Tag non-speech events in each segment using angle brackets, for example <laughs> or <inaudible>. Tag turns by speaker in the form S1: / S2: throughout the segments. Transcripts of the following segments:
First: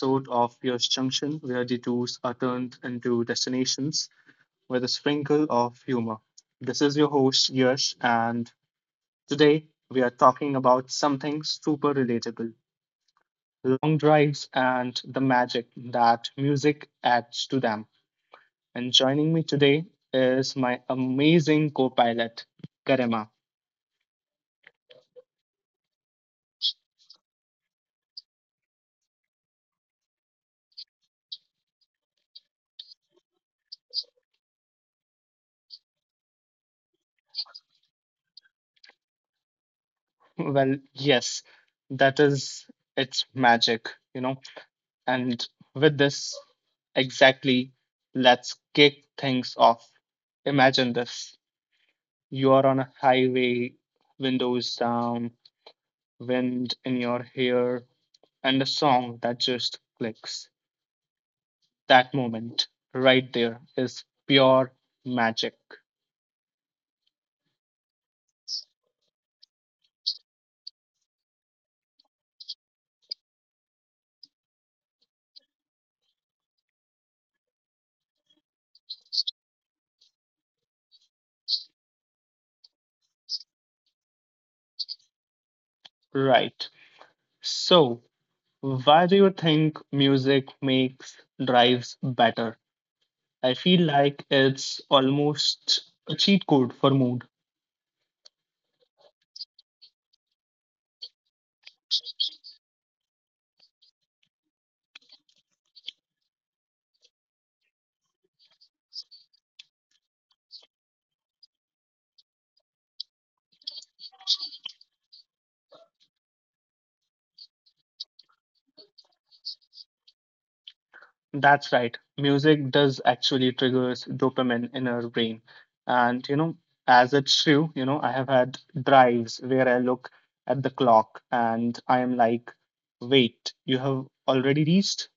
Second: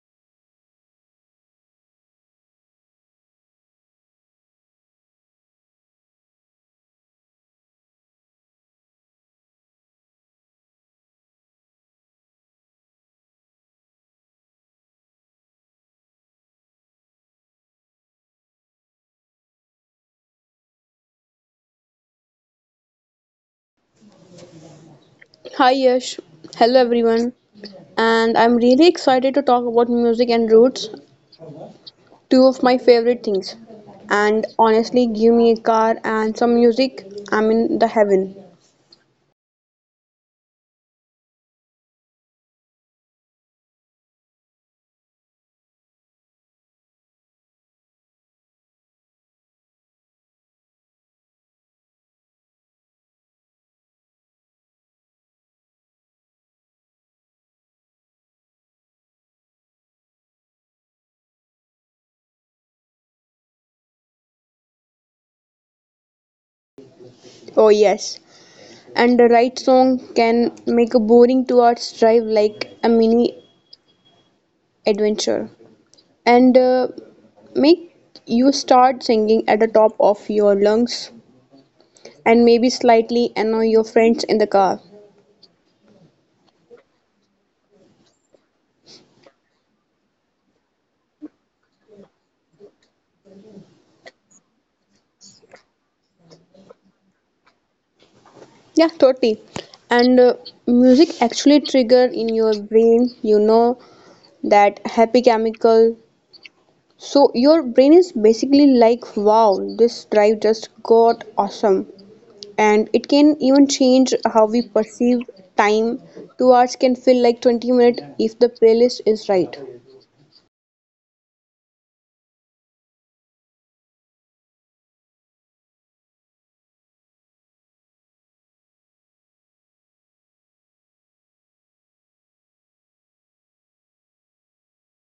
S1: episode of Fierce Junction, where detours are turned into destinations with a sprinkle of humor. This is your host, Yash, and today we are talking about something super relatable: long drives and the magic that music adds to them. And joining me today is my amazing co pilot, Karima. <laughs>
S2: Hi Yash, hello everyone, and I'm really excited to talk about music and roots, two of my favorite things. And honestly, give me a car and some music, I'm in the heaven.
S1: Well, yes, that is its magic, you know and with this, exactly, let's kick things off. Imagine this: you are on a highway, windows down, wind in your hair, and a song that just clicks. That moment right there is pure magic.
S2: Oh yes, and the right song can make a boring 2 hours drive like a mini adventure, and make you start singing at the top of your lungs, and maybe slightly annoy your friends in the car.
S1: Right. So, why do you think music makes drives better? I feel like it's almost a cheat code for mood.
S2: Yeah, totally. And music actually trigger in your brain, you know, that happy chemical. So your brain is basically like, wow, this drive just got awesome. And it can even change how we perceive time. 2 hours can feel like 20 minutes if the playlist is right.
S1: That's right. Music does actually triggers dopamine in our brain. And you know, as it's true, you know, I have had drives where I look at the clock and I am like, wait, you have already reached?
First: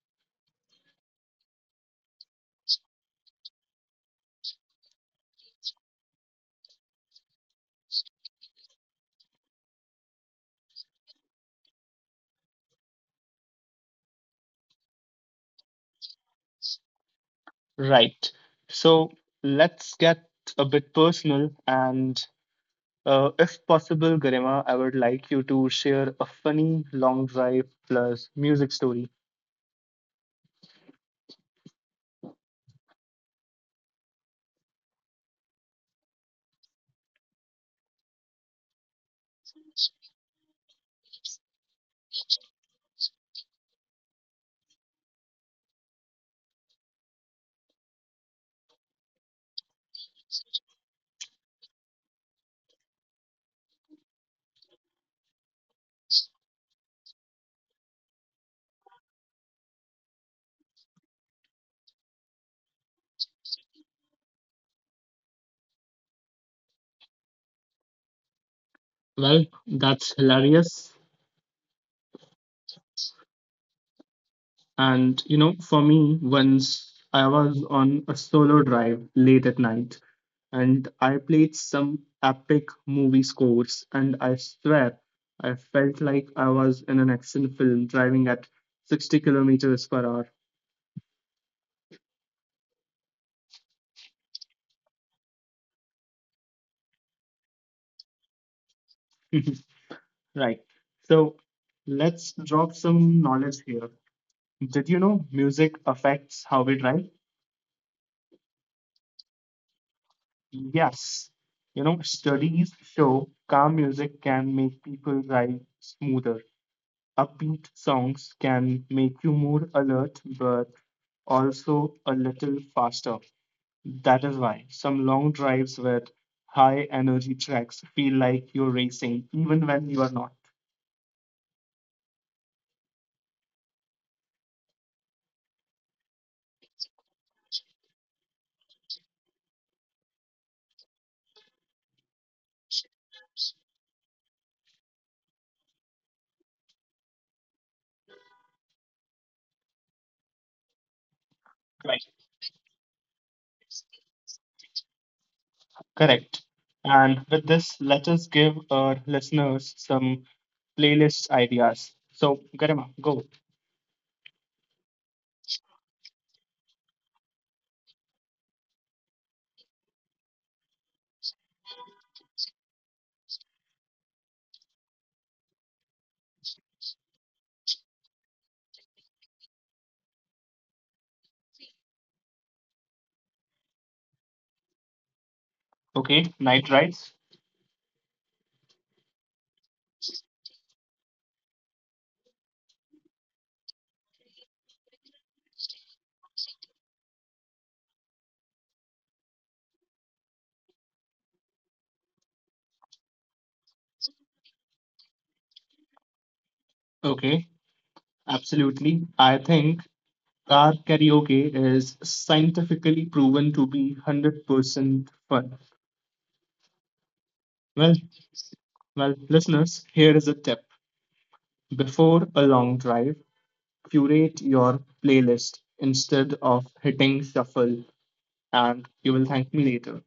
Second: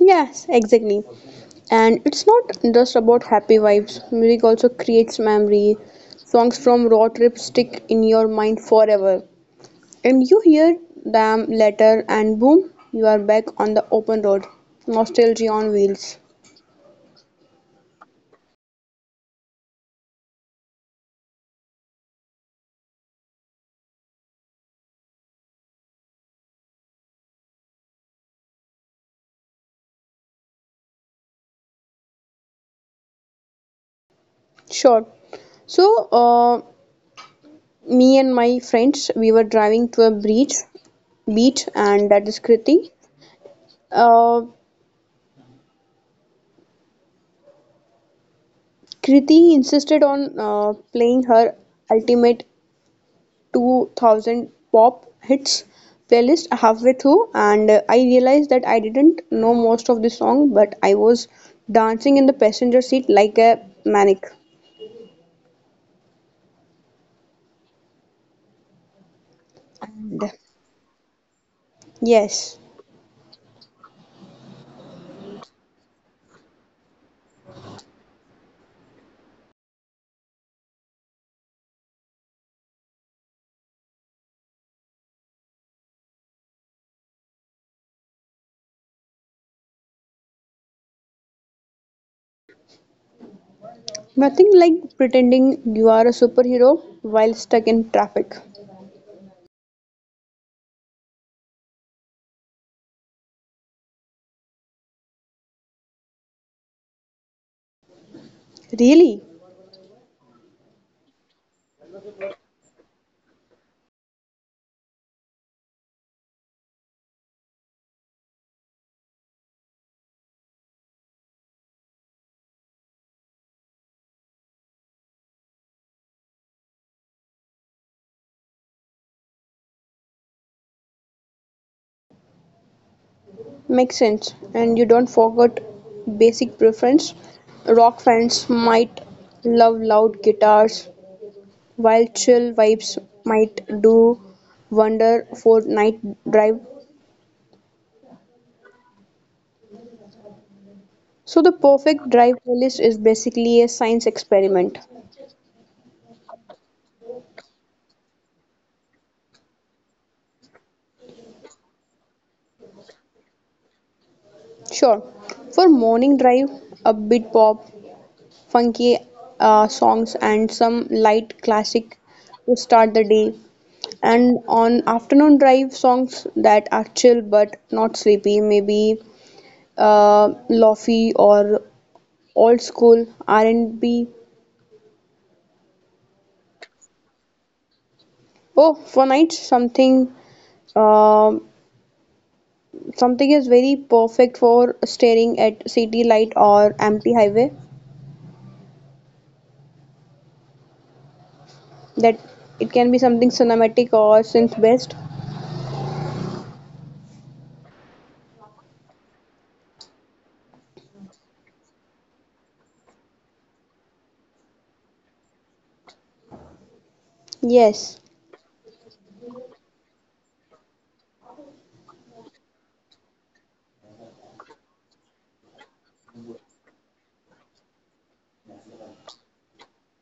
S2: Yes, exactly. And it's not just about happy vibes. Music also creates memory. Songs from road trip stick in your mind forever. And you hear them later, and boom, you are back on the open road. Nostalgia on wheels.
S1: Right. So let's get a bit personal and if possible, Garima, I would like you to share a funny long drive plus music story.
S2: Sure. So, uh, me and my friends, we were driving to a beach, and that is Kriti. Uh, Kriti insisted on playing her ultimate 2000 pop hits playlist halfway through, and I realized that I didn't know most of the song, but I was dancing in the passenger seat like a maniac.
S1: Well, that's
S2: And
S1: hilarious.
S2: yes,
S1: And you know, for me, once I was on a solo drive late at night and I played some epic movie scores, and I swear I felt like I was in an action film driving at 60 kilometers per hour.
S2: nothing like pretending you are a superhero while stuck in traffic.
S1: <laughs> Right. So let's drop some knowledge here. Did you know music affects how we drive?
S2: Really
S1: Yes. You know, studies show calm music can make people drive smoother. Upbeat songs can make you more alert but also a little faster. That is why some long drives with high energy tracks feel like you're racing even when you are not.
S2: makes sense. And you don't forget basic preference. Rock fans might love loud guitars, while chill vibes might do wonder for night drive. So the
S1: Right.
S2: perfect drive playlist is basically a science experiment.
S1: Correct. And with this, let us give our listeners some playlist ideas. So, Garima, go.
S2: Sure, for morning drive, upbeat pop funky songs and some light classic to start the day. And on afternoon drive, songs that are chill but not sleepy, maybe lofi or old school R&B.
S1: Okay, night rides.
S2: Oh, for nights, uh something is very perfect for staring at city light or empty highway. That it can be something cinematic or synth based.
S1: Okay, absolutely. I think car karaoke is scientifically proven to be 100% fun. Well,
S2: Yes.
S1: well, listeners, here is a tip. Before a long drive, curate your playlist instead of hitting shuffle, and you will thank me later.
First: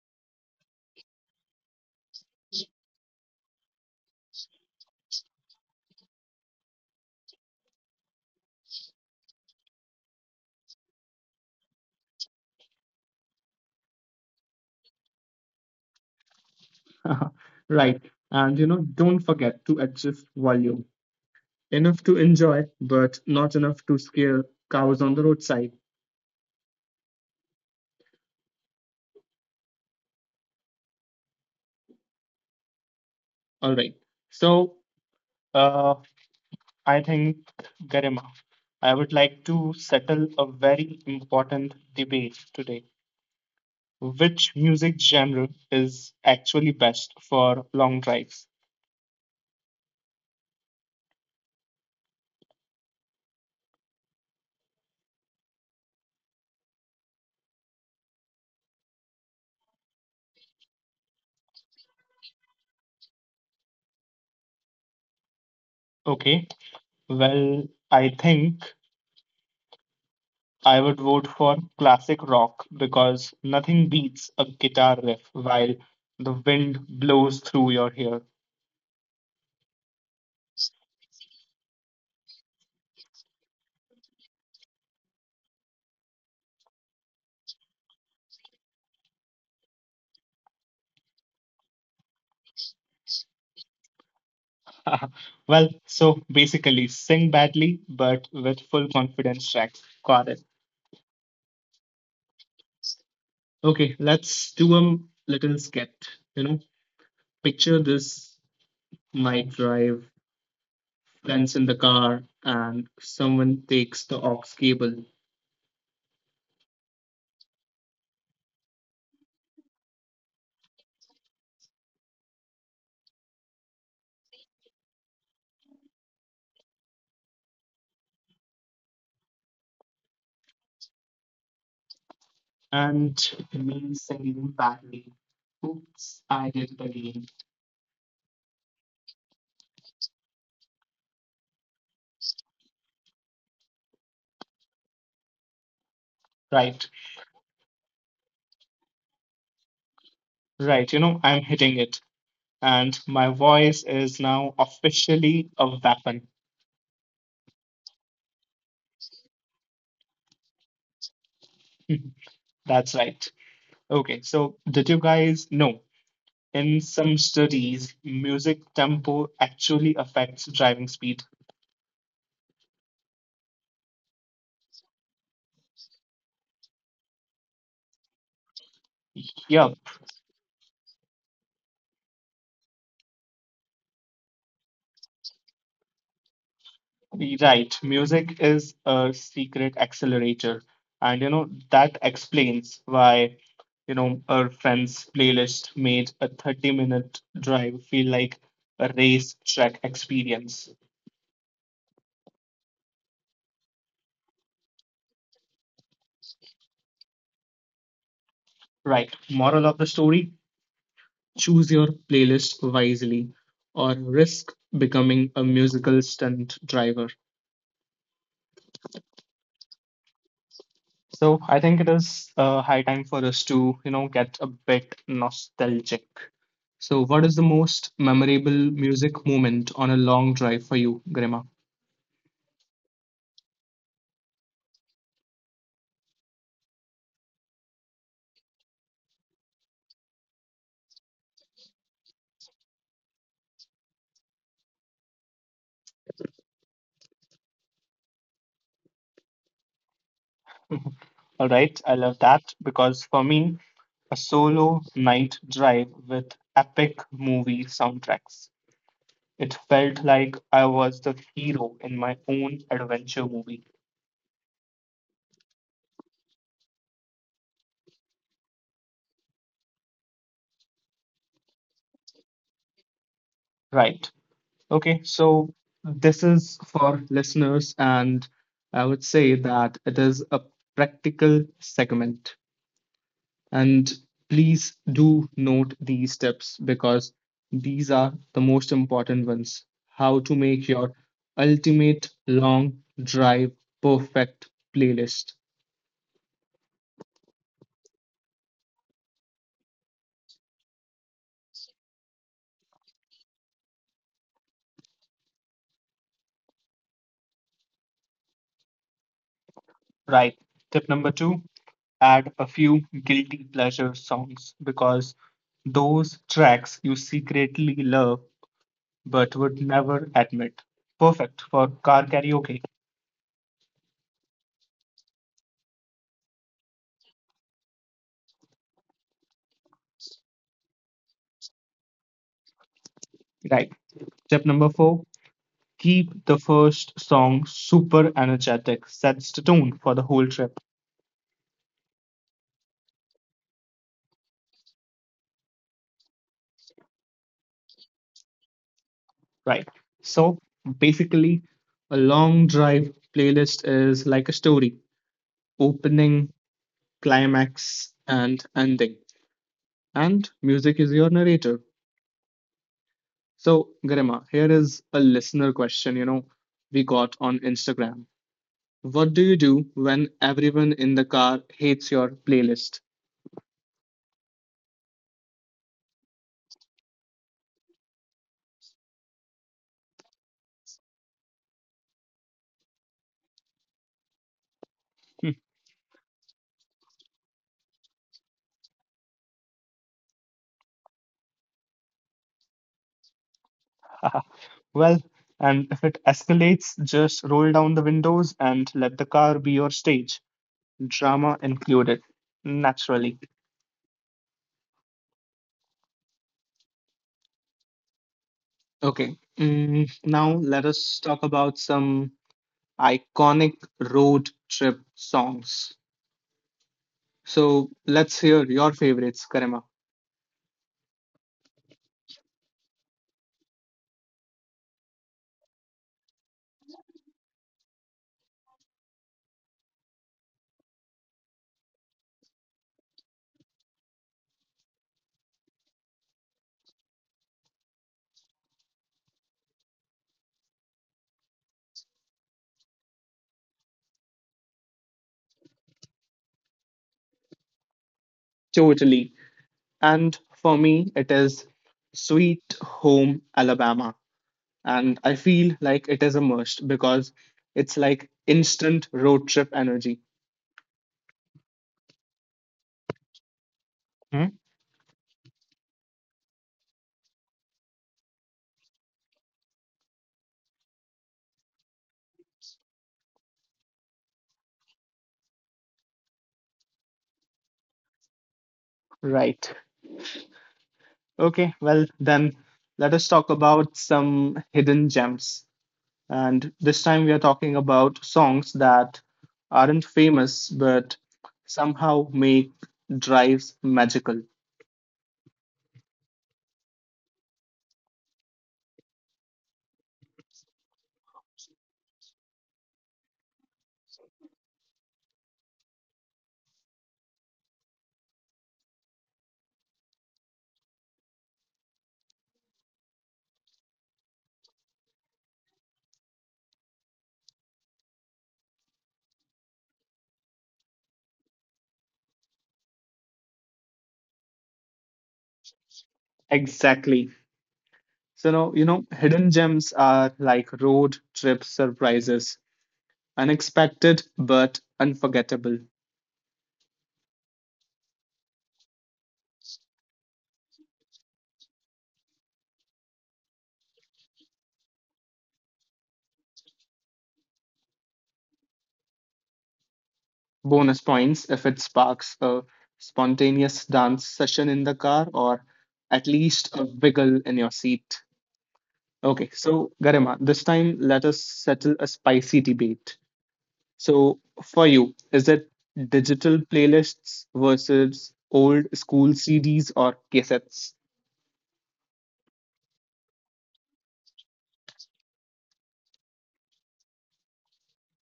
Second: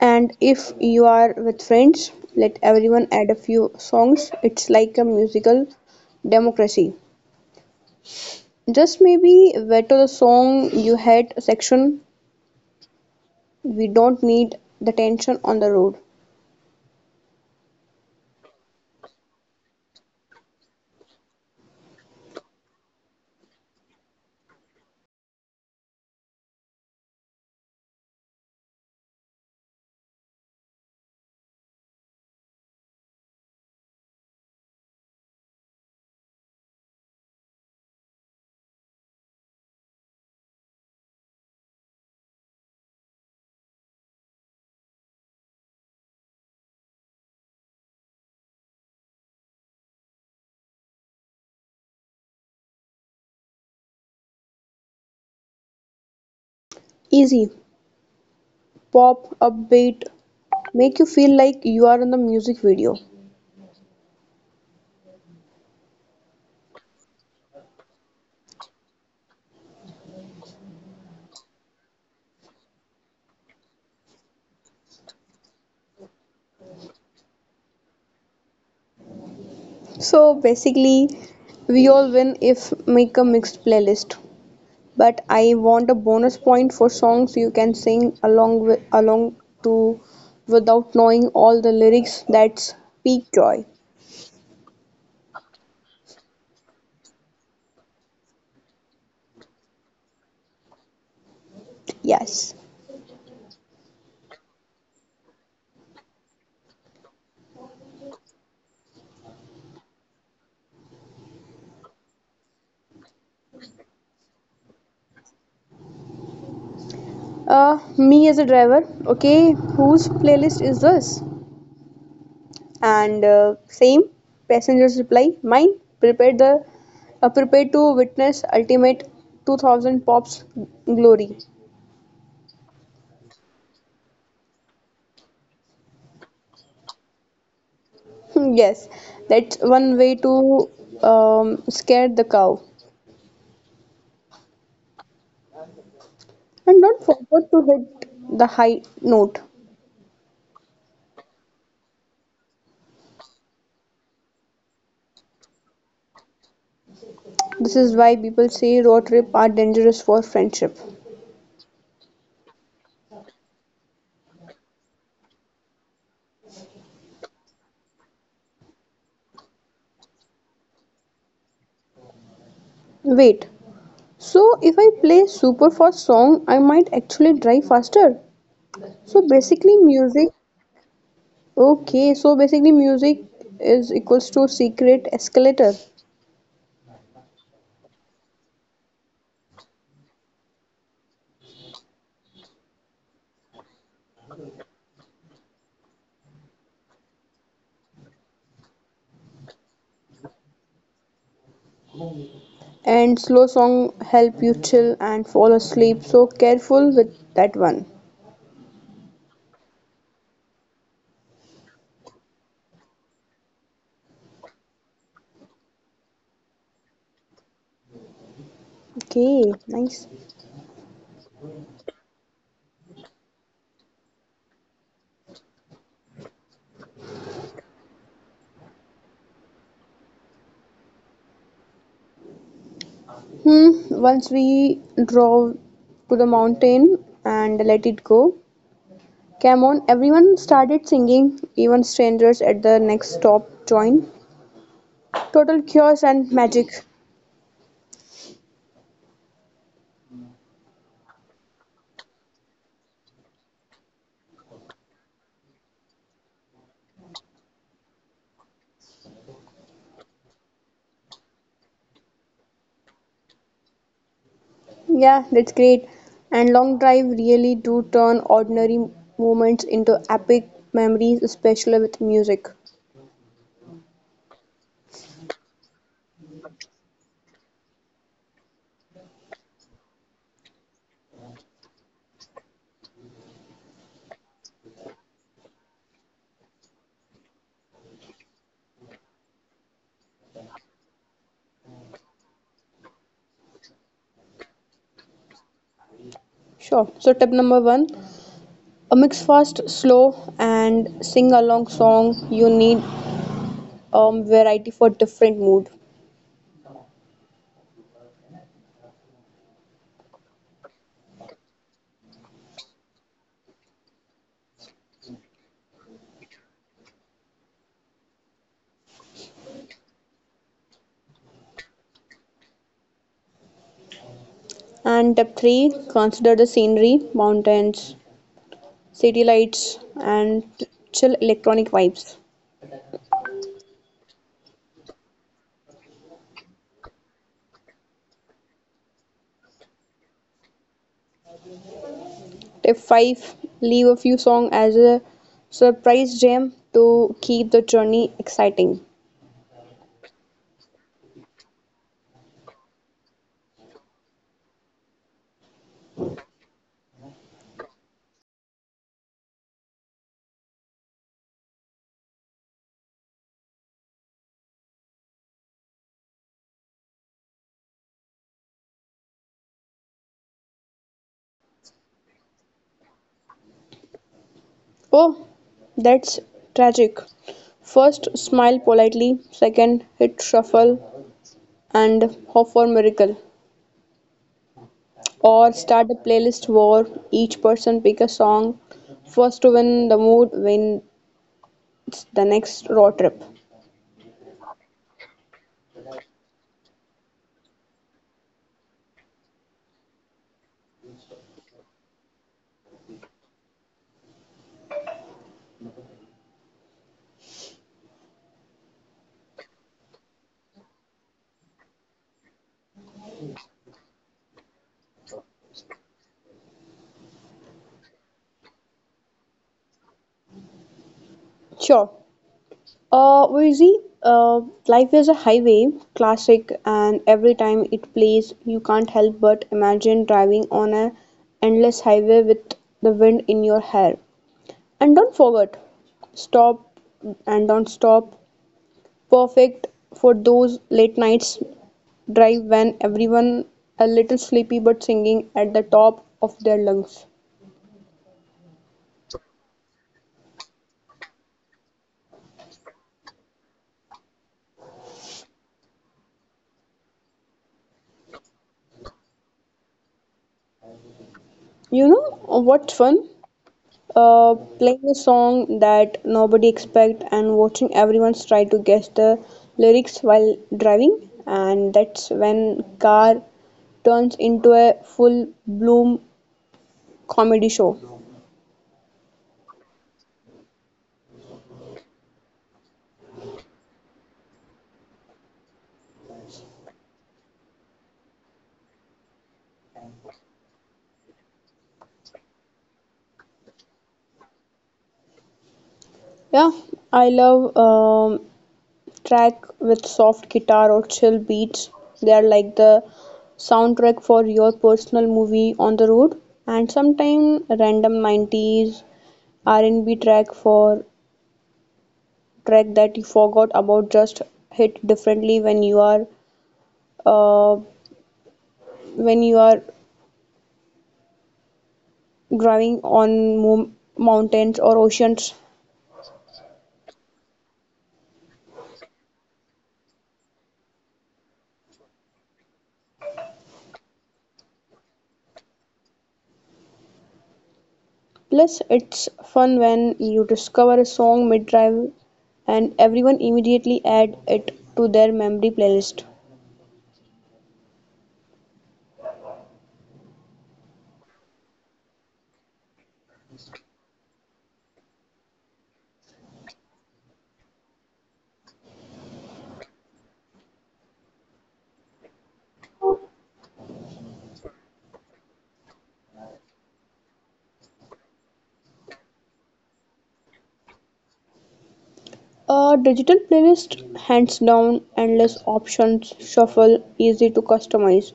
S2: And if you are with friends, let everyone add a few songs. It's like a musical democracy. Just maybe veto the song you hate section. We don't need the tension on the road.
S1: <laughs> Right. And you know, don't forget to adjust volume. Enough to enjoy, but not enough to scare cows on the roadside. All right. So, uh, I think, Garima, I would like to settle a very important debate today. Which music genre is actually best for long drives?
S2: Easy, pop, upbeat, make you feel like you are in the music video.
S1: Okay, well, I think I would vote for classic rock because nothing beats a guitar riff while the wind blows through your hair.
S2: So basically, we all win if make a mixed playlist. But I want a bonus point for songs you can sing along to without knowing all the lyrics. That's peak joy.
S1: <laughs> Well, so basically, sing badly but with full confidence track. Got it.
S2: Yes.
S1: Okay, let's do a little sketch. You know, picture this: night drive, friends in the car, and someone takes the aux cable,
S2: Me as a driver. Okay, whose playlist is this? And same passengers reply. Mine. Prepare to witness ultimate 2000 pops glory.
S1: and me singing badly. Oops, I did it again.
S2: <laughs> Yes, that's one way to scare the cow. And
S1: Right,
S2: don't forget to hit the high note.
S1: right. You know, I'm hitting it, and my voice is now officially a weapon.
S2: This is why people say road trip are dangerous for friendship.
S1: <laughs> That's right. Okay, so did you guys know? In some studies, music tempo actually affects driving speed.
S2: Wait, so if I play super fast song, I might actually drive faster. So
S1: Yep,
S2: basically music okay, so basically music is equals to secret escalator.
S1: right. Music is a secret accelerator. And you know, that explains why, you know, our friend's playlist made a 30-minute drive feel like a race track experience.
S2: And slow song help you chill and fall asleep. So careful with that one.
S1: Right. Moral of the story, choose your playlist wisely or risk becoming a musical stunt driver.
S2: Okay, nice.
S1: So I think it is high time for us to, you know, get a bit nostalgic. So what is the most memorable music moment on a long drive for you, Grima?
S2: Hmm, once we drove to the mountain and let it go. Come on, everyone started singing, even strangers at the next stop joined. Total chaos and magic.
S1: <laughs> All right, I love that because for me, a solo night drive with epic movie soundtracks. It felt like I was the hero in my own adventure movie.
S2: Yeah, that's great. And long drive really do turn ordinary moments into epic memories, especially with music.
S1: Right. Okay, so this is for listeners, and I would say that it is a practical segment. And please do note these tips because these are the most important ones. How to make your ultimate long drive perfect playlist.
S2: Sure. So tip number one, a mix fast, slow, and sing along song. You need variety for different mood.
S1: Right. Tip number two, add a few guilty pleasure songs because those tracks you secretly love but would never admit. Perfect for car karaoke.
S2: And tip three, consider the scenery, mountains, city lights, and chill electronic vibes.
S1: Right. Step number four, keep the first song super energetic, sets the tone for the whole trip.
S2: Tip 5: leave a few songs as a surprise jam to keep the journey exciting.
S1: Right. So basically, a long drive playlist is like a story: opening, climax, and ending. And music is your narrator. So, Garima, here is a listener question, you know, we got on Instagram. What do you do when everyone in the car hates your playlist?
S2: Oh, that's tragic. First, smile politely. Second, hit shuffle and hope for miracle. Or start a playlist war. Each person pick a song. First to win the mood wins the next road trip.
S1: <laughs> Well, and if it escalates, just roll down the windows and let the car be your stage, drama included, naturally. Okay, mm, now let us talk about some iconic road trip songs. So let's hear your favorites, Karima.
S2: Sure. Wheezy, uh, Life is a Highway classic, and every time it plays, you can't help but imagine driving on a endless highway with the wind in your hair. And don't forget, stop and don't stop. Perfect for those late nights drive when everyone a little sleepy but singing at the top of their lungs.
S1: Totally. And for me, it is Sweet Home Alabama, and I feel like it is a must because it's like instant road trip energy.
S2: You know what's fun?
S1: Hmm?
S2: Playing a song that nobody expect and watching everyone try to guess the lyrics while driving, and that's when car turns into a full bloom comedy show.
S1: Right. Okay, well, then let us talk about some hidden gems. And this time we are talking about songs that aren't famous but somehow make drives magical.
S2: Yeah, I love track with soft guitar or chill beats. They are like the soundtrack for your personal movie on the road. And sometime random 90s r&b track for track that you forgot about just hit differently when you are uh, when you are driving on mountains or oceans.
S1: Exactly. So, now, you know, hidden gems are like road trip surprises, unexpected but unforgettable.
S2: Plus it's fun when you discover a song mid drive and everyone immediately add it to their memory playlist.
S1: Bonus points if it sparks a spontaneous dance session in the car or at least a wiggle in your seat. Okay, so Garima, this time let us settle a spicy debate. So, for you, is it digital playlists versus old school CDs or cassettes?
S2: A digital playlist hands down endless options shuffle easy to customize.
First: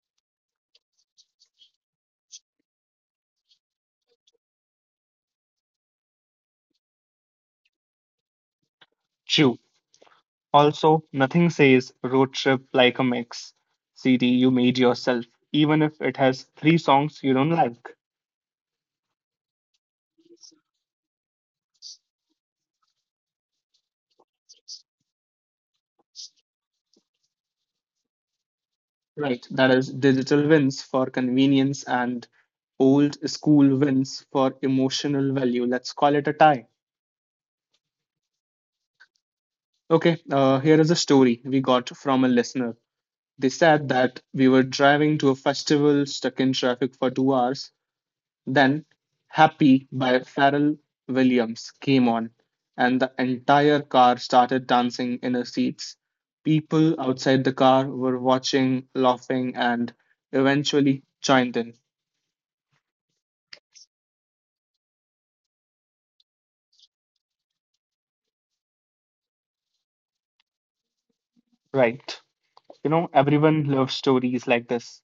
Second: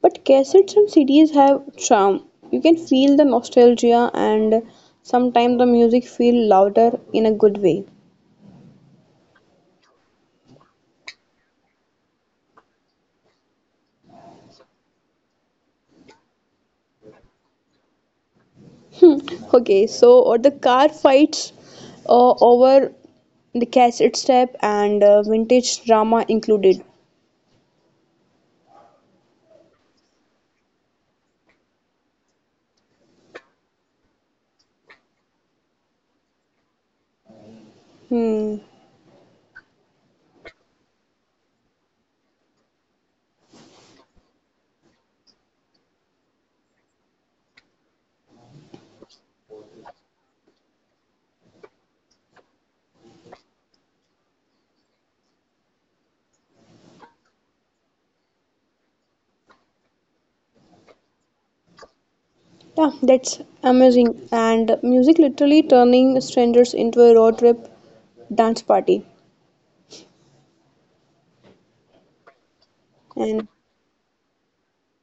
S2: But cassettes and CDs have charm. You can feel the nostalgia and sometimes the music feel louder in a good way.
S1: Chew. Also, nothing says road trip like a mix CD you made yourself, even if it has three songs you don't like.
S2: Hmm. Okay, so or the car fights over the cassette tape and vintage drama included.
S1: Right, that is digital wins for convenience and old school wins for emotional value. Let's call it a tie.
S2: Hmm.
S1: Okay, here is a story we got from a listener. They said that we were driving to a festival, stuck in traffic for 2 hours. Then, Happy by Pharrell Williams came on, and the entire car started dancing in our seats. People outside the car were watching, laughing, and eventually joined in.
S2: Yeah, that's amazing. And music literally turning strangers into a road trip dance party.
S1: Right. You know,
S2: And
S1: everyone loves stories like this.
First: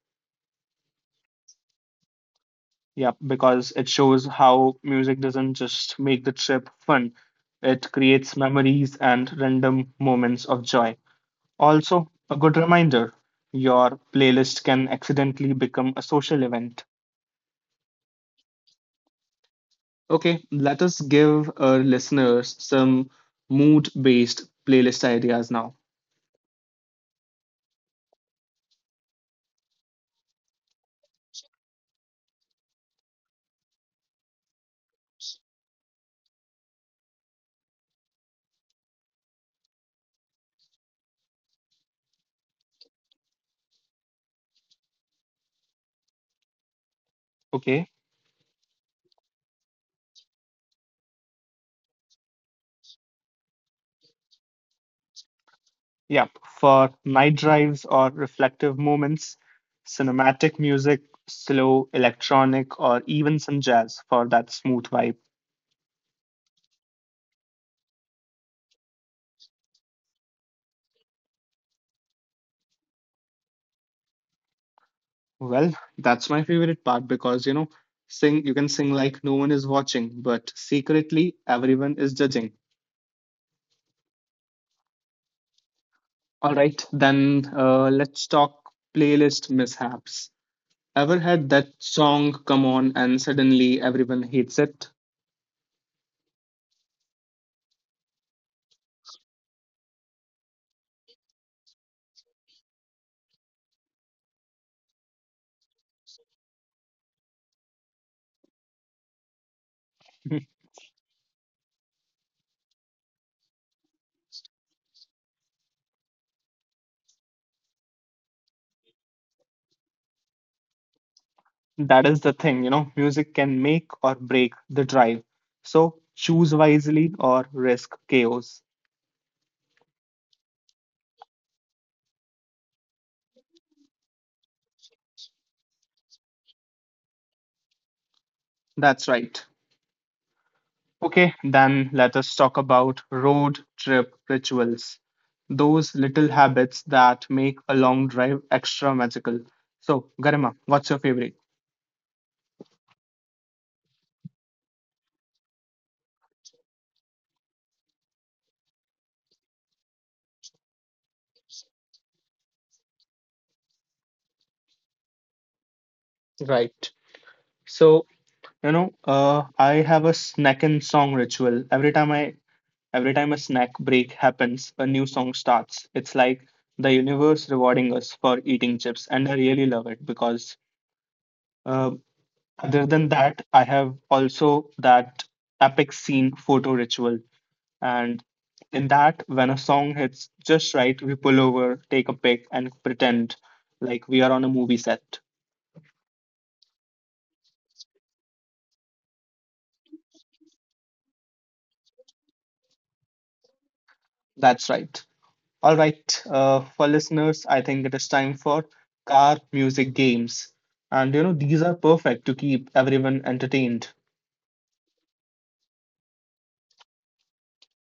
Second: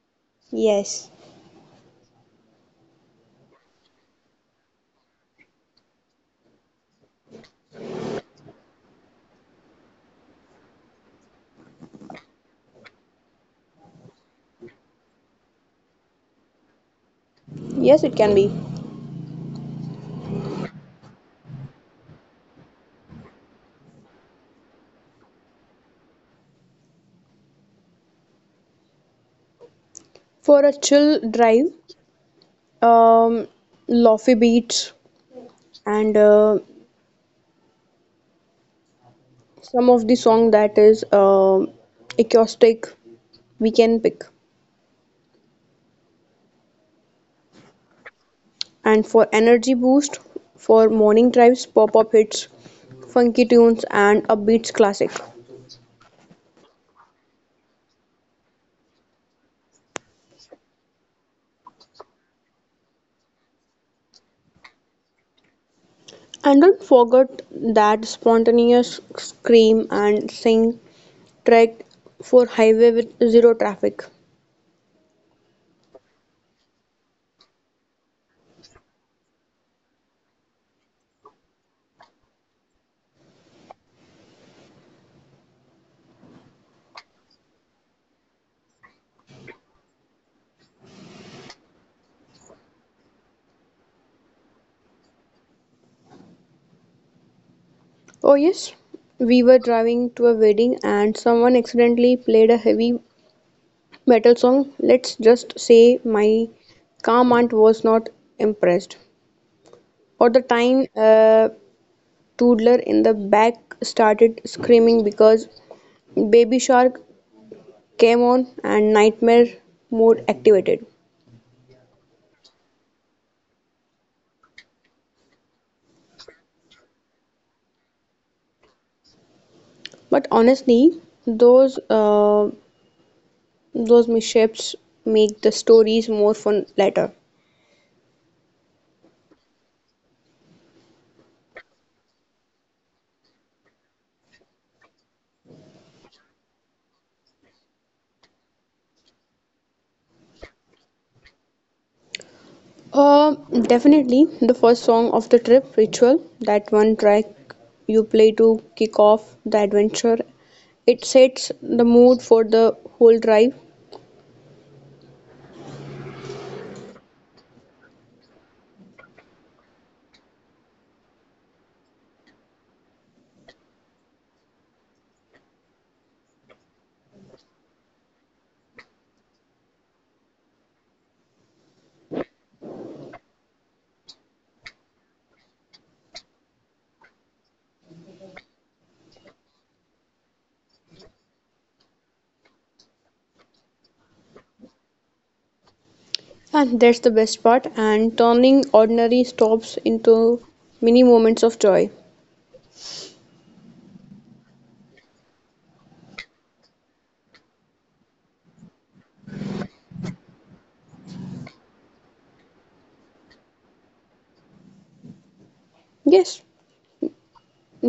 S2: yes,
S1: Yeah, because it shows how music doesn't just make the trip fun, it creates memories and random moments of joy. Also, a good reminder: your playlist can accidentally become a social event.
S2: yes, it can be.
S1: Okay, let us give our listeners some mood based playlist ideas now.
S2: For a chill drive, um, lofi beats and some of the song that is acoustic we can pick.
S1: Okay,
S2: And for energy boost for morning drives pop-up hits funky tunes and upbeats classic.
S1: yep, for night drives or reflective moments, cinematic music, slow, electronic, or even some jazz for that smooth vibe.
S2: And don't forget that spontaneous scream and sing track for highway with zero traffic.
S1: Well, that's my favorite part because you know, sing, you can sing like no one is watching, but secretly everyone is judging. All right, then let's talk playlist mishaps. Ever had that song come on and suddenly everyone hates it?
S2: Oh yes, we were driving to a wedding and someone accidentally played a heavy metal song. Let's just say my calm aunt was not impressed. For the time, a toddler in the back started screaming because Baby Shark came on and Nightmare mode activated.
S1: That is the thing, you know, music can make or break the drive. So choose wisely or risk chaos.
S2: But honestly, those uh, those mishaps make the stories more fun later.
S1: That's right. Okay, then let us talk about road trip rituals. Those little habits that make a long drive extra magical. So, Garima, what's your favorite?
S2: Uh, Definitely the first song of the trip, Ritual, that one track you play to kick off the adventure. It sets the mood for the whole drive,
S1: Right. So, you know, I have a snack and song ritual. Every time a snack break happens, a new song starts. It's like the universe rewarding us for eating chips, and I really love it because uh, other than that, I have also that epic scene photo ritual, and in that, when a song hits just right, we pull over, take a pic, and pretend like we are on a movie set.
S2: and that's the best part. And turning ordinary stops into mini moments of joy.
S1: That's right. All right, for listeners, I think it is time for car music games. And you know, these are perfect to keep everyone entertained,
S2: Yes,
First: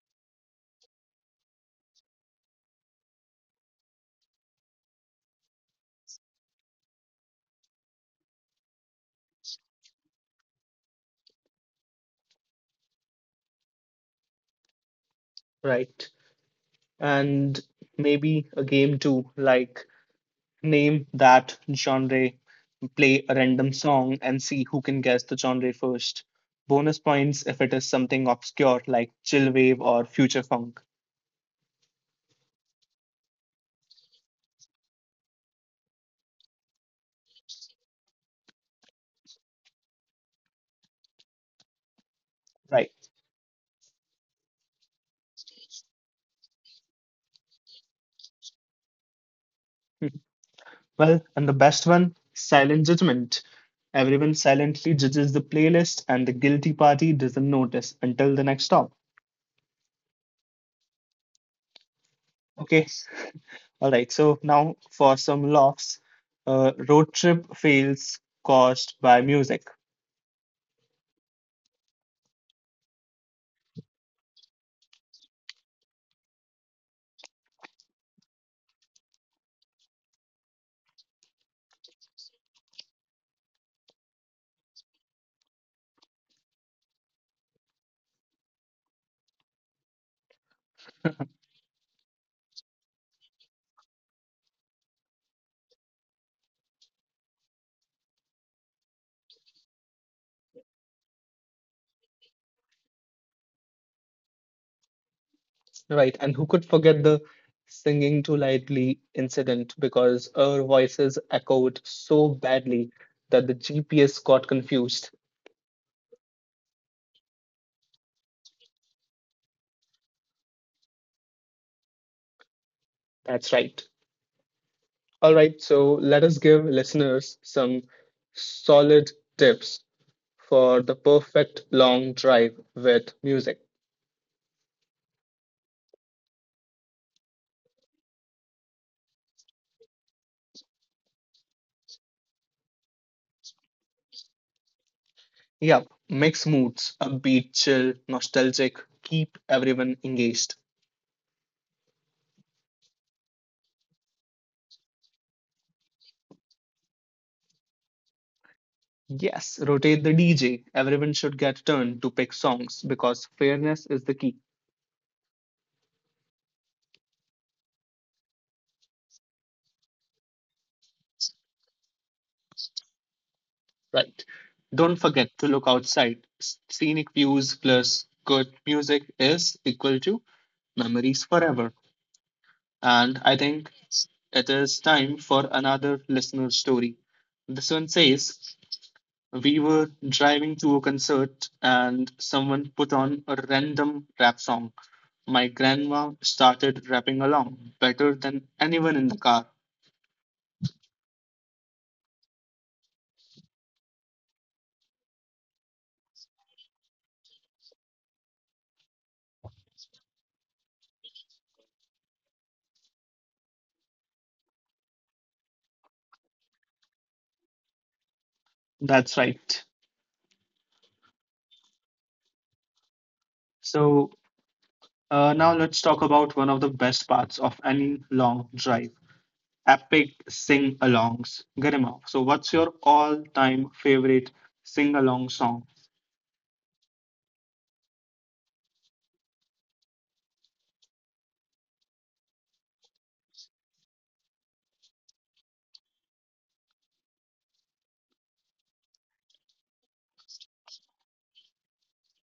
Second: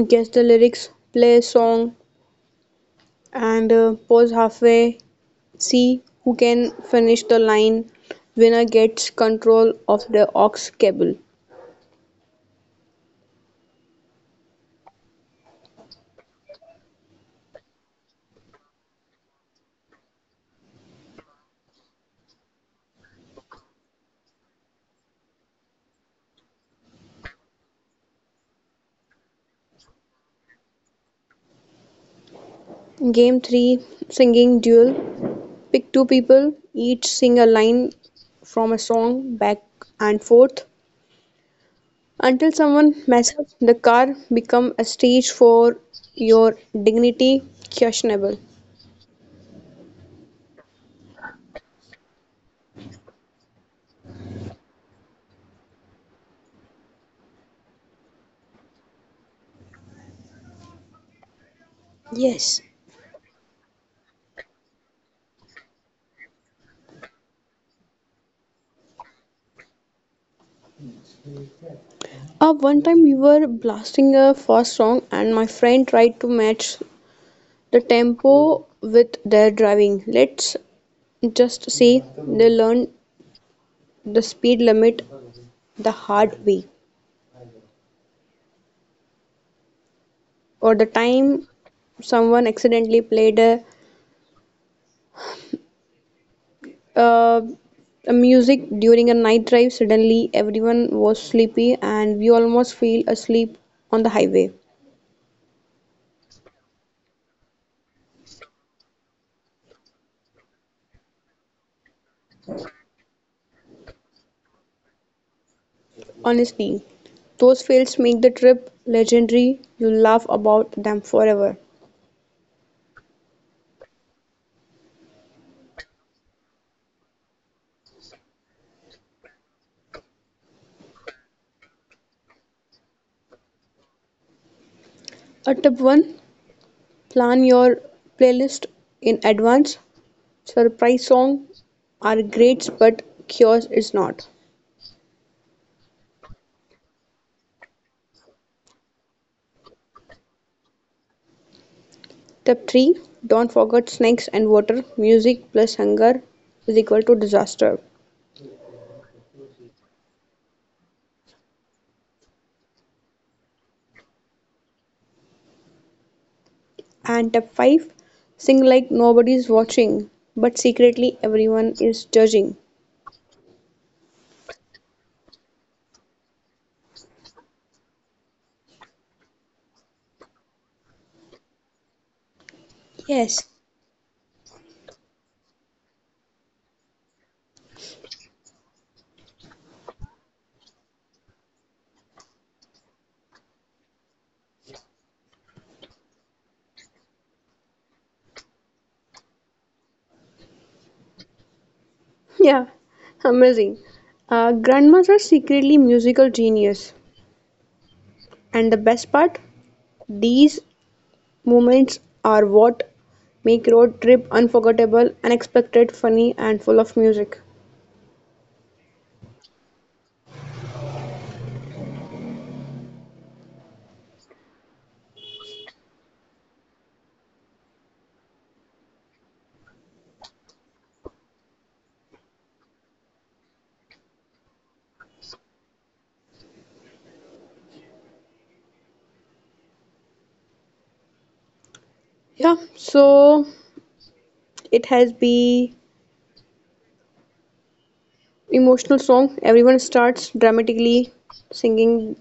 S2: guess the lyrics, play a song, and pause halfway. See who can finish the line. Winner gets control of the aux cable.
S1: right? And maybe a game too, like name that genre, play a random song, and see who can guess the genre first. Bonus points if it is something obscure like chill wave or future funk,
S2: Game 3: Singing Duel. Pick two people, each sing a line from a song back and forth until someone
S1: right?
S2: messes up. The car become a stage for your dignity questionable.
S1: <laughs> Well, and the best one, silent judgment. Everyone silently judges the playlist, and the guilty party doesn't notice until the next stop.
S2: Yes.
S1: Okay, all right. So now for some laughs. Road trip fails caused by music.
S2: One time we were blasting a fast song and my friend tried to match the tempo with their driving. Let's just say they learned the speed limit the hard way. Or the time someone accidentally played a uh, music during a night drive, suddenly everyone was sleepy and we almost fell asleep on the highway.
S1: Right, and who could forget the singing too lightly incident because our voices echoed so badly that the GPS got confused.
S2: Honestly, those fails make the trip legendary. You laugh about them forever.
S1: That's right. All right, so let us give listeners some solid tips for the perfect long drive with music.
S2: A tip 1: plan your playlist in advance. Surprise songs are great, but cures is not.
S1: Yep, mix moods, upbeat, chill, nostalgic, keep everyone engaged.
S2: Tip 3: don't forget snacks and water. Music plus hunger is equal to disaster.
S1: Yes, rotate the DJ. Everyone should get a turn to pick songs because fairness is the key.
S2: And Tap 5: sing like nobody's watching, but secretly everyone is judging.
S1: Right. Don't forget to look outside. S- scenic views plus good music is equal to memories forever. And I
S2: Yes.
S1: think it is time for another listener story. This one says: we were driving to a concert and someone put on a random rap song. My grandma started rapping along better than anyone in the car.
S2: <laughs> Yeah, amazing. Grandmas are secretly musical genius. And the best part, these moments are what make road trip unforgettable, unexpected, funny, and full of music.
S1: That's right. So, now let's talk about one of the best parts of any long drive: epic sing alongs. Garima, so what's your all time favorite sing along song?
S2: Yeah, so it has been emotional song. Everyone starts dramatically singing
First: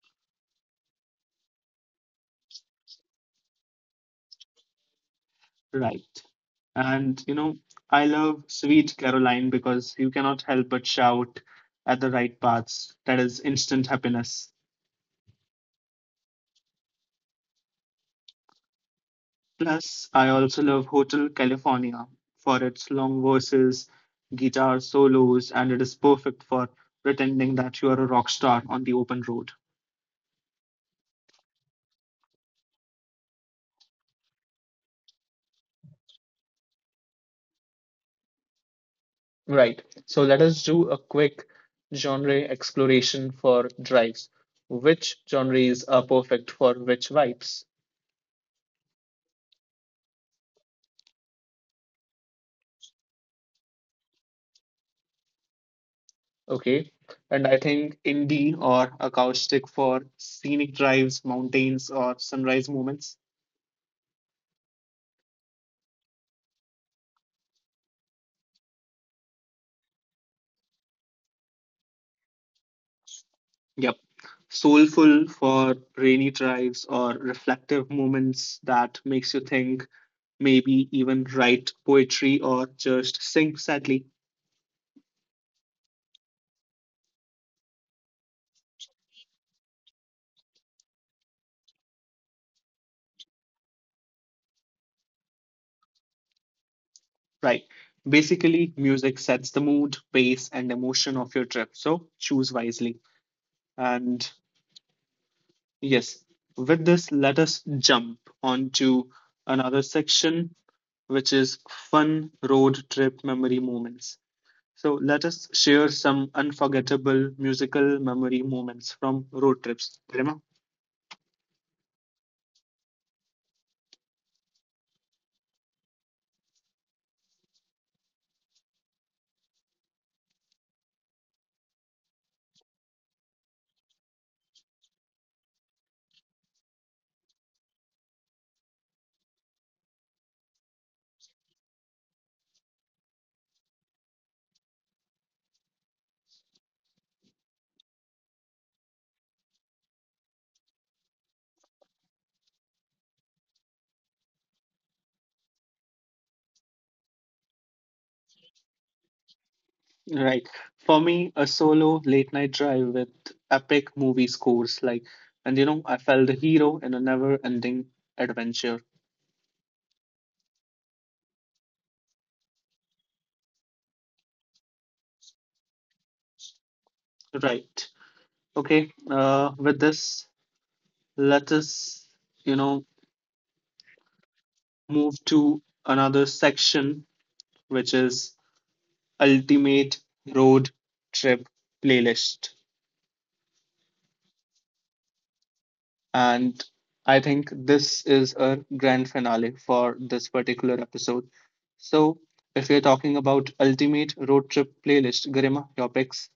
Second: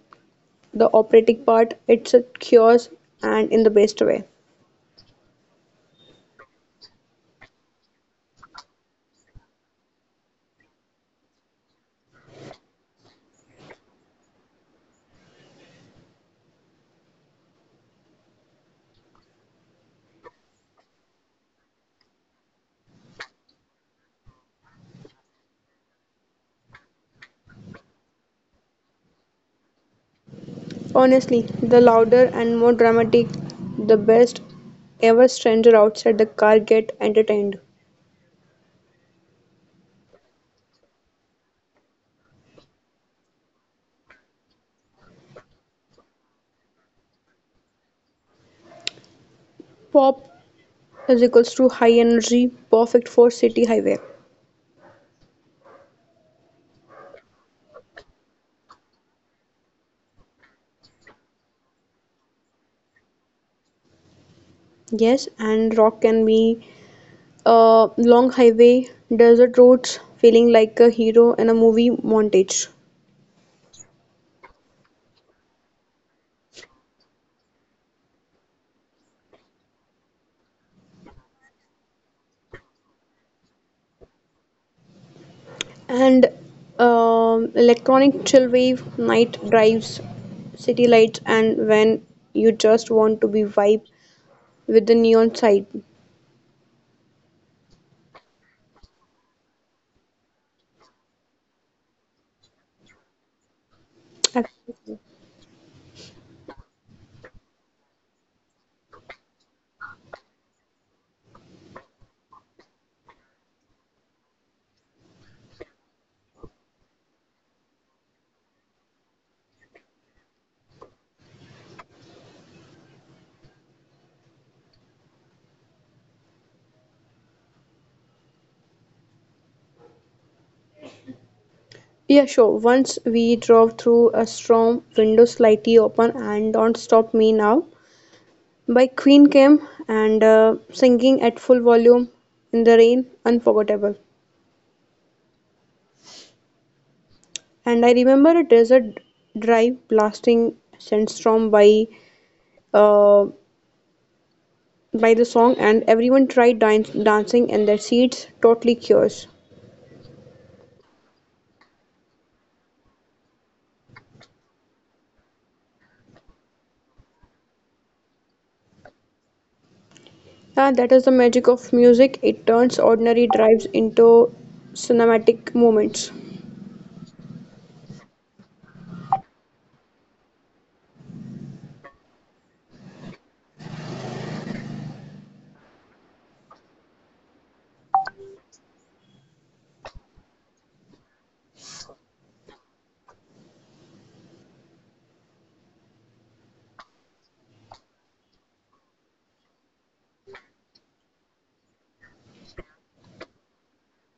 S2: the operatic part, it's a cures and in the best way.
S1: Right. And you know, I love Sweet Caroline because you cannot help but shout at the right parts. That is instant happiness. Plus, I also love Hotel California for its long verses, guitar solos, and it is perfect for pretending that you are a rock star on the open road.
S2: Honestly, the louder and more dramatic, the best ever stranger outside the car get entertained.
S1: Right. So let us do a quick genre exploration for drives. Which genres are perfect for which vibes?
S2: Pop is equals to high energy, perfect for city highway.
S1: Okay. And I think indie or acoustic for scenic drives, mountains, or sunrise moments.
S2: Yes, and rock can be a long highway, desert roads, feeling like a hero in a movie montage.
S1: Yep. Soulful for rainy drives or reflective moments that makes you think, maybe even write poetry or just sing sadly.
S2: And electronic chillwave night drives city lights and when you just want to be vibe with the neon side.
S1: Right. Basically, music sets the mood, pace, and emotion of your trip. So choose wisely. And
S2: Absolutely.
S1: yes, with this, let us jump onto another section which is fun road trip memory moments. So let us share some unforgettable musical memory moments from road trips. Garima?
S2: Yeah, sure, once we drove through a storm, windows slightly open, and Don't Stop Me Now by Queen came and singing at full volume in the rain unforgettable. And I remember a desert drive blasting Sandstorm uh, by the song, and everyone tried dancing and their seats totally cures.
S1: Right. For me, a solo late night drive with epic movie scores, like, and you know, I felt the hero in a never ending adventure.
S2: Yeah, that is the magic of music. It turns ordinary drives into cinematic moments.
S1: Right. Okay. With this, let us, you know, move to another section, which is ultimate road trip playlist. And I think this is a grand finale for this particular episode. So, if you're talking about ultimate road trip playlist, Garima, your picks,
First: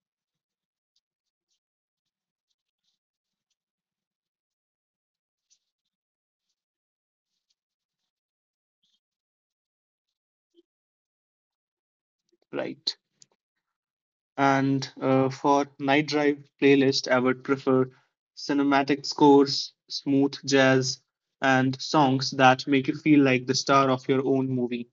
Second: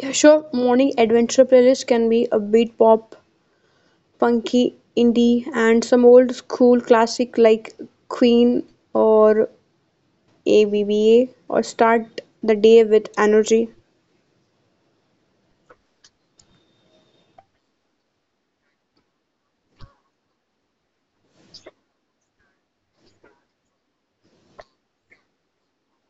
S2: Yeah, sure, morning adventure playlist can be a beat pop, funky, indie, and some old school classic like Queen or ABBA or start the day with
S1: right?
S2: energy.
S1: And for night drive playlist, I would prefer cinematic scores, smooth jazz, and songs that make you feel like the star of your own movie.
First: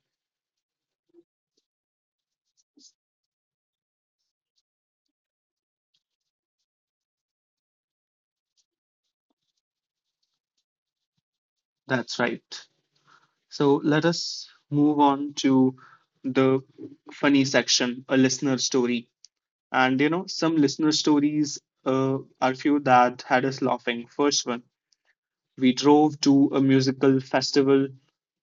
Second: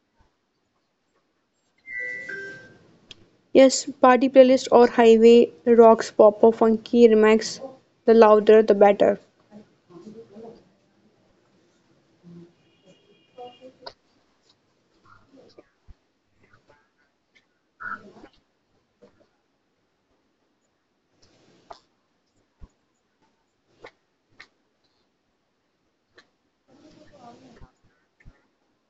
S2: Yes, party playlist or highway rocks pop or funky remix. The louder, the better.
S1: That's right. So let us move on to the funny section, a listener story. And you know, some listener stories are few that had us laughing. First one, we drove to a musical festival,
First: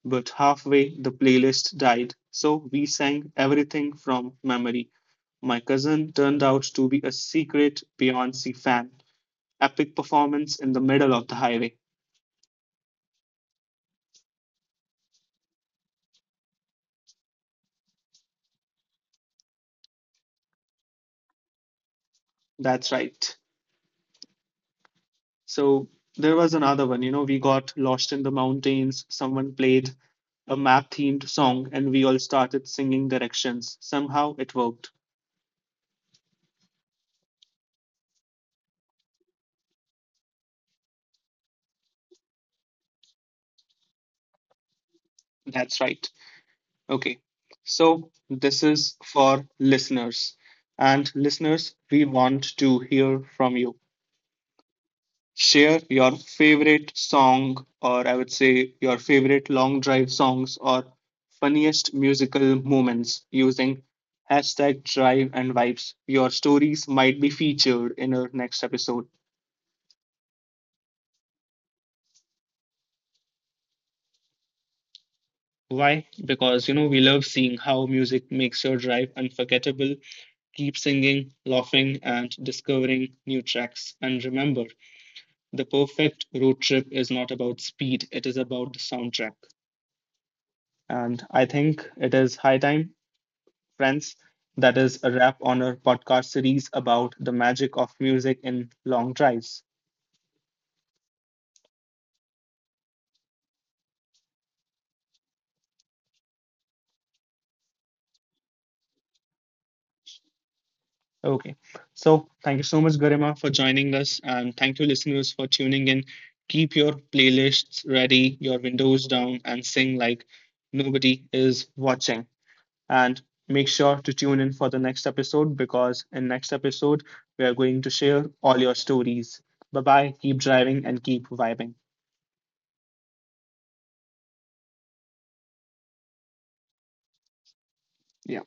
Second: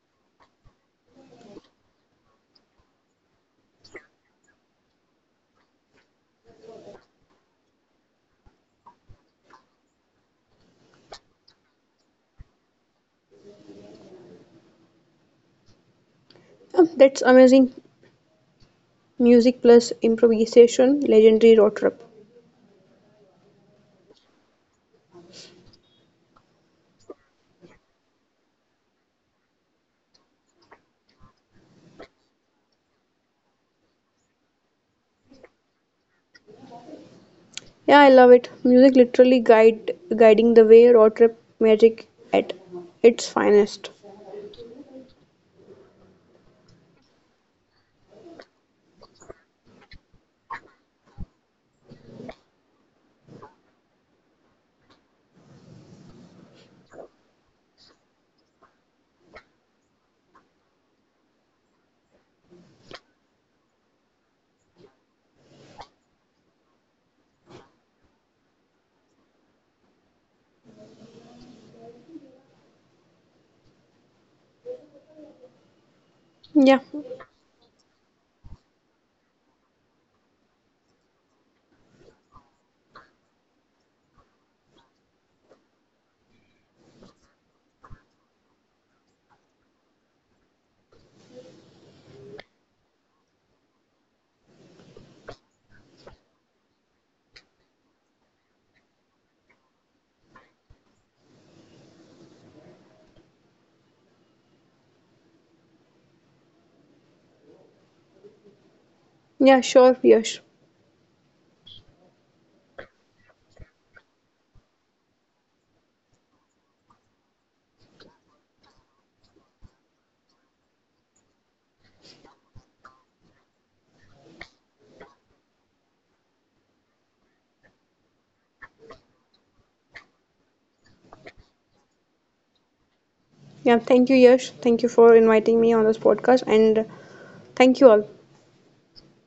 S1: but halfway the playlist died. So we sang everything from memory. My cousin turned out to be a secret Beyonce fan. Epic performance in the middle of the highway.
S2: Yeah, that's amazing. Music plus improvisation, legendary road trip.
S1: That's right. So there was another one, you know, we got lost in the mountains. Someone played a map themed song and we all started singing directions. Somehow it worked.
S2: Yeah, I love it. Music literally guide guiding the way road trip magic at its finest.
S1: That's right. Okay. So this is for listeners. And listeners, we want to hear from you. Share your favorite song, or I would say your favorite long drive songs, or funniest musical moments using hashtag drive and vibes. Your stories might be featured in our next episode. Why?
S2: Yeah,
S1: Because you know, we love seeing how music makes your drive unforgettable. Keep singing, laughing, and discovering new tracks. And remember, the perfect road trip is not about speed, it is about the soundtrack. And I think it is high time, friends. That is a wrap on our podcast series about the magic of music in long drives.
S2: yeah, sure, Yash.
S1: Okay, so thank you so much, Garima, for joining us, and thank you, listeners, for tuning in. Keep your playlists ready, your windows down, and sing like nobody is watching. And make sure to tune in for the next episode because in next episode we are going to share all your stories. Bye bye. Keep driving and keep vibing.
S2: Yeah, thank you, Yash. Thank you for inviting me on this podcast, and thank you all.
S1: Yeah.